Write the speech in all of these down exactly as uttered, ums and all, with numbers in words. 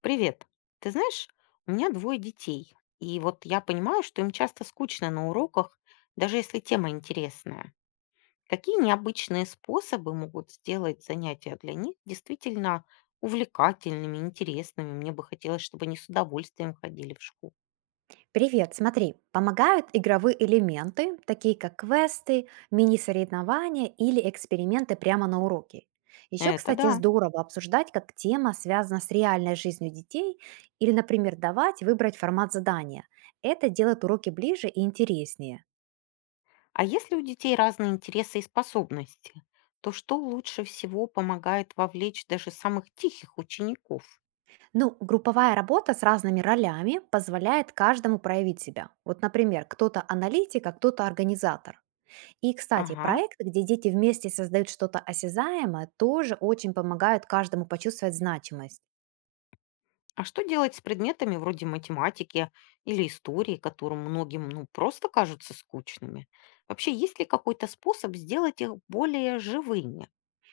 Привет. Ты знаешь, у меня двое детей, и вот я понимаю, что им часто скучно на уроках, даже если тема интересная. Какие необычные способы могут сделать занятия для них действительно увлекательными, интересными? Мне бы хотелось, чтобы они с удовольствием ходили в школу. Привет, смотри, помогают игровые элементы, такие как квесты, мини-соревнования или эксперименты прямо на уроке. Еще, Это кстати, да. здорово обсуждать, как тема связана с реальной жизнью детей или, например, давать выбрать формат задания. Это делает уроки ближе и интереснее. А если у детей разные интересы и способности, то что лучше всего помогает вовлечь даже самых тихих учеников? Ну, групповая работа с разными ролями позволяет каждому проявить себя. Вот, например, кто-то аналитик, а кто-то организатор. И, кстати, Ага. проекты, где дети вместе создают что-то осязаемое, тоже очень помогают каждому почувствовать значимость. А что делать с предметами вроде математики или истории, которым многим ну, просто кажутся скучными? Вообще, есть ли какой-то способ сделать их более живыми?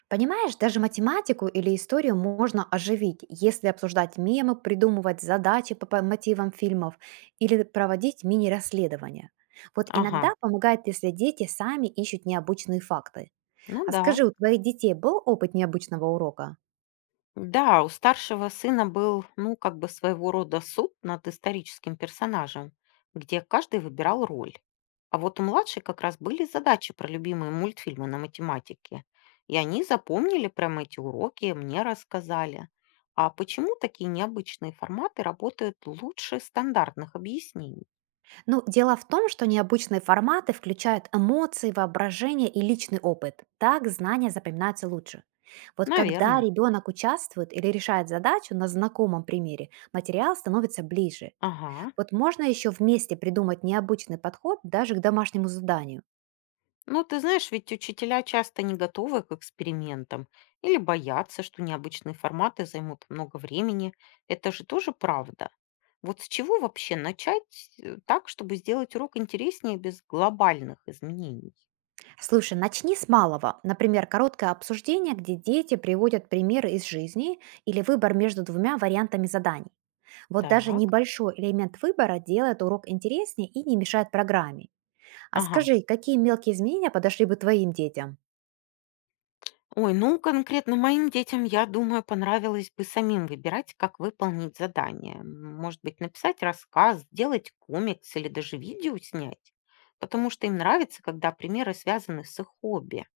Понимаешь, даже математику или историю можно оживить, если обсуждать мемы, придумывать задачи по по мотивам фильмов или проводить мини-расследования. Вот Ага, иногда помогает, если дети сами ищут необычные факты. ну А да. скажи, у твоих детей был опыт необычного урока? Да, у старшего сына был, ну, как бы своего рода суд над историческим персонажем, где каждый выбирал роль. А вот у младшей как раз были задачи про любимые мультфильмы на математике. И они запомнили прямо эти уроки, мне рассказали. А почему такие необычные форматы работают лучше стандартных объяснений? Ну, дело в том, что необычные форматы включают эмоции, воображение и личный опыт. Так знания запоминаются лучше. Вот когда Наверное. ребенок участвует или решает задачу на знакомом примере, материал становится ближе. Ага. Вот можно еще вместе придумать необычный подход даже к домашнему заданию. Ну, ты знаешь, ведь учителя часто не готовы к экспериментам или боятся, что необычные форматы займут много времени. Это же тоже правда. Вот с чего вообще начать э, так, чтобы сделать урок интереснее без глобальных изменений? Слушай, начни с малого. Например, короткое обсуждение, где дети приводят примеры из жизни или выбор между двумя вариантами заданий. Вот даже Так, небольшой элемент выбора делает урок интереснее и не мешает программе. А ага. скажи, какие мелкие изменения подошли бы твоим детям? Ой, ну конкретно моим детям, я думаю, понравилось бы самим выбирать, как выполнить задание. М, может быть, написать рассказ, сделать комикс или даже видео снять. Потому что им нравится, когда примеры связаны с их хобби.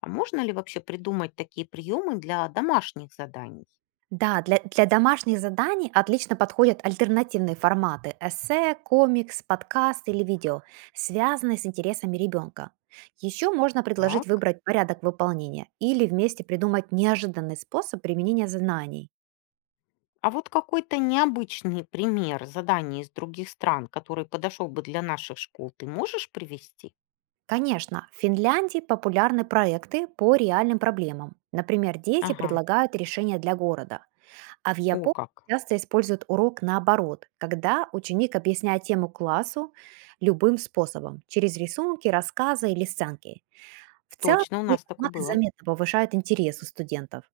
А можно ли вообще придумать такие приемы для домашних заданий? Да, для, для домашних заданий отлично подходят альтернативные форматы — эссе, комикс, подкаст или видео, связанные с интересами ребенка. Еще можно предложить Так. выбрать порядок выполнения или вместе придумать неожиданный способ применения знаний. А вот какой-то необычный пример заданий из других стран, который подошел бы для наших школ, ты можешь привести? Конечно, в Финляндии популярны проекты по реальным проблемам. Например, дети Ага, предлагают решения для города. А в о Японии как. часто используют урок наоборот, когда ученик объясняет тему классу любым способом, через рисунки, рассказы или сценки. В целом, Точно, у такие нас такое форматы было. заметно повышают интерес у студентов.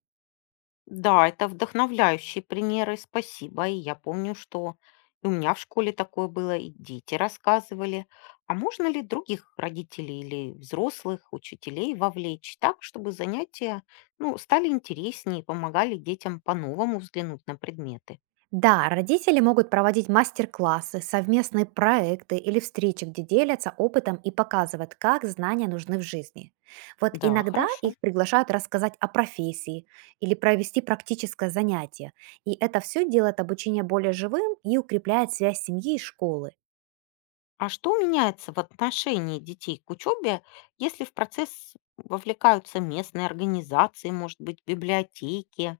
Да, это вдохновляющие примеры, спасибо. И я помню, что и у меня в школе такое было, и дети рассказывали. А можно ли других родителей или взрослых, учителей вовлечь так, чтобы занятия ну, стали интереснее и помогали детям по-новому взглянуть на предметы? Да, родители могут проводить мастер-классы, совместные проекты или встречи, где делятся опытом и показывают, как знания нужны в жизни. Вот Да, иногда хорошо. их приглашают рассказать о профессии или провести практическое занятие, и это все делает обучение более живым и укрепляет связь семьи и школы. А что меняется в отношении детей к учебе, если в процесс вовлекаются местные организации, может быть, библиотеки?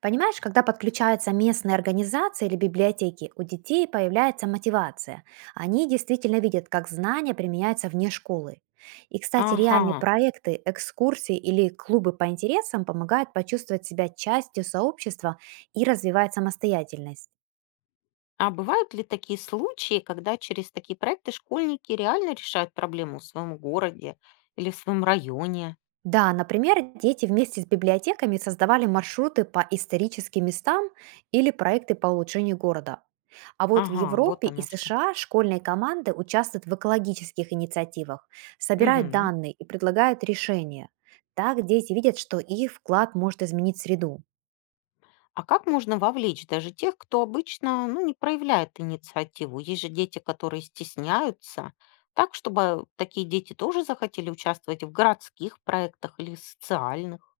Понимаешь, когда подключаются местные организации или библиотеки, у детей появляется мотивация. Они действительно видят, как знания применяются вне школы. И, кстати, реальные Ага. проекты, экскурсии или клубы по интересам помогают почувствовать себя частью сообщества и развивать самостоятельность. А бывают ли такие случаи, когда через такие проекты школьники реально решают проблему в своем городе или в своем районе? Да, например, дети вместе с библиотеками создавали маршруты по историческим местам или проекты по улучшению города. А вот в Ага, Европе вот и оно что. С Ш А школьные команды участвуют в экологических инициативах, собирают Мгм. данные и предлагают решения. Так дети видят, что их вклад может изменить среду. А как можно вовлечь даже тех, кто обычно ну, не проявляет инициативу? Есть же дети, которые стесняются. Так, чтобы такие дети тоже захотели участвовать в городских проектах или социальных.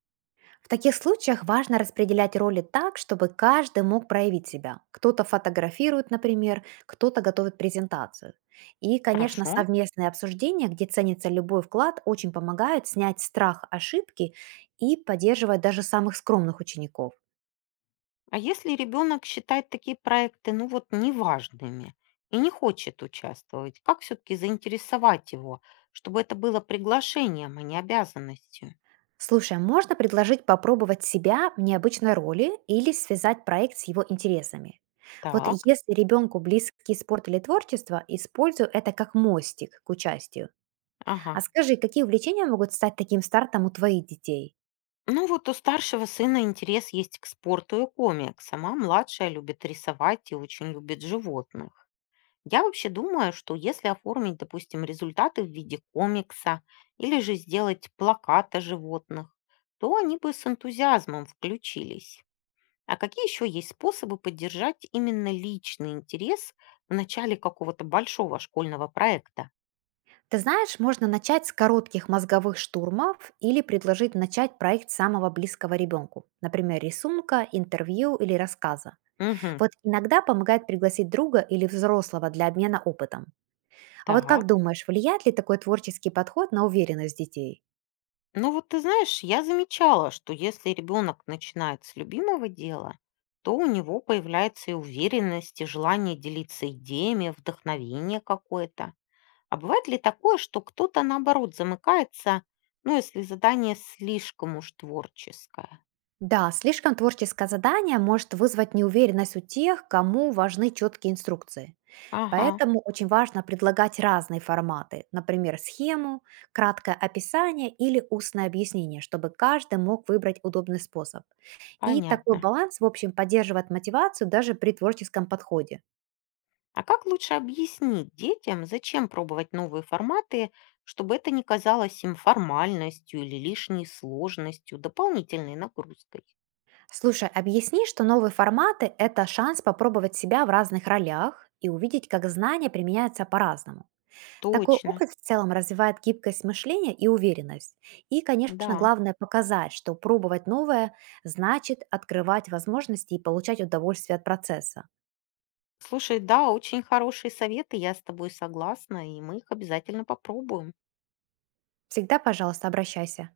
В таких случаях важно распределять роли так, чтобы каждый мог проявить себя. Кто-то фотографирует, например, кто-то готовит презентацию. И, конечно, Хорошо. совместные обсуждения, где ценится любой вклад, очень помогают снять страх ошибки и поддерживать даже самых скромных учеников. А если ребенок считает такие проекты, ну вот, неважными и не хочет участвовать, как все-таки заинтересовать его, чтобы это было приглашением, а не обязанностью? Слушай, а можно предложить попробовать себя в необычной роли или связать проект с его интересами? Вот Так, если ребенку близки спорт или творчество, использую это как мостик к участию. А ага. скажи, какие увлечения могут стать таким стартом у твоих детей? Ну вот у старшего сына интерес есть к спорту и комиксам, а младшая любит рисовать и очень любит животных. Я вообще думаю, что если оформить, допустим, результаты в виде комикса или же сделать плакаты животных, то они бы с энтузиазмом включились. А какие еще есть способы поддержать именно личный интерес в начале какого-то большого школьного проекта? Ты знаешь, можно начать с коротких мозговых штурмов или предложить начать проект самого близкого ребенку, например, рисунка, интервью или рассказа. Мгм. Вот иногда помогает пригласить друга или взрослого для обмена опытом. А вот как Так. думаешь, влияет ли такой творческий подход на уверенность детей? Ну вот ты знаешь, я замечала, что если ребенок начинает с любимого дела, то у него появляется и уверенность, и желание делиться идеями, вдохновение какое-то. А бывает ли такое, что кто-то наоборот замыкается, ну если задание слишком уж творческое? Да, слишком творческое задание может вызвать неуверенность у тех, кому важны четкие инструкции. Ага, Поэтому очень важно предлагать разные форматы, например, схему, краткое описание или устное объяснение, чтобы каждый мог выбрать удобный способ. И такой понятно. баланс, в общем, поддерживает мотивацию даже при творческом подходе. А как лучше объяснить детям, зачем пробовать новые форматы, чтобы это не казалось им формальностью или лишней сложностью, дополнительной нагрузкой? Слушай, объясни, что новые форматы — это шанс попробовать себя в разных ролях и увидеть, как знания применяются по-разному. Такой Точно, опыт в целом развивает гибкость мышления и уверенность. И, конечно, да. главное показать, что пробовать новое значит открывать возможности и получать удовольствие от процесса. Слушай, да, очень хорошие советы, я с тобой согласна, и мы их обязательно попробуем. Всегда, пожалуйста, обращайся.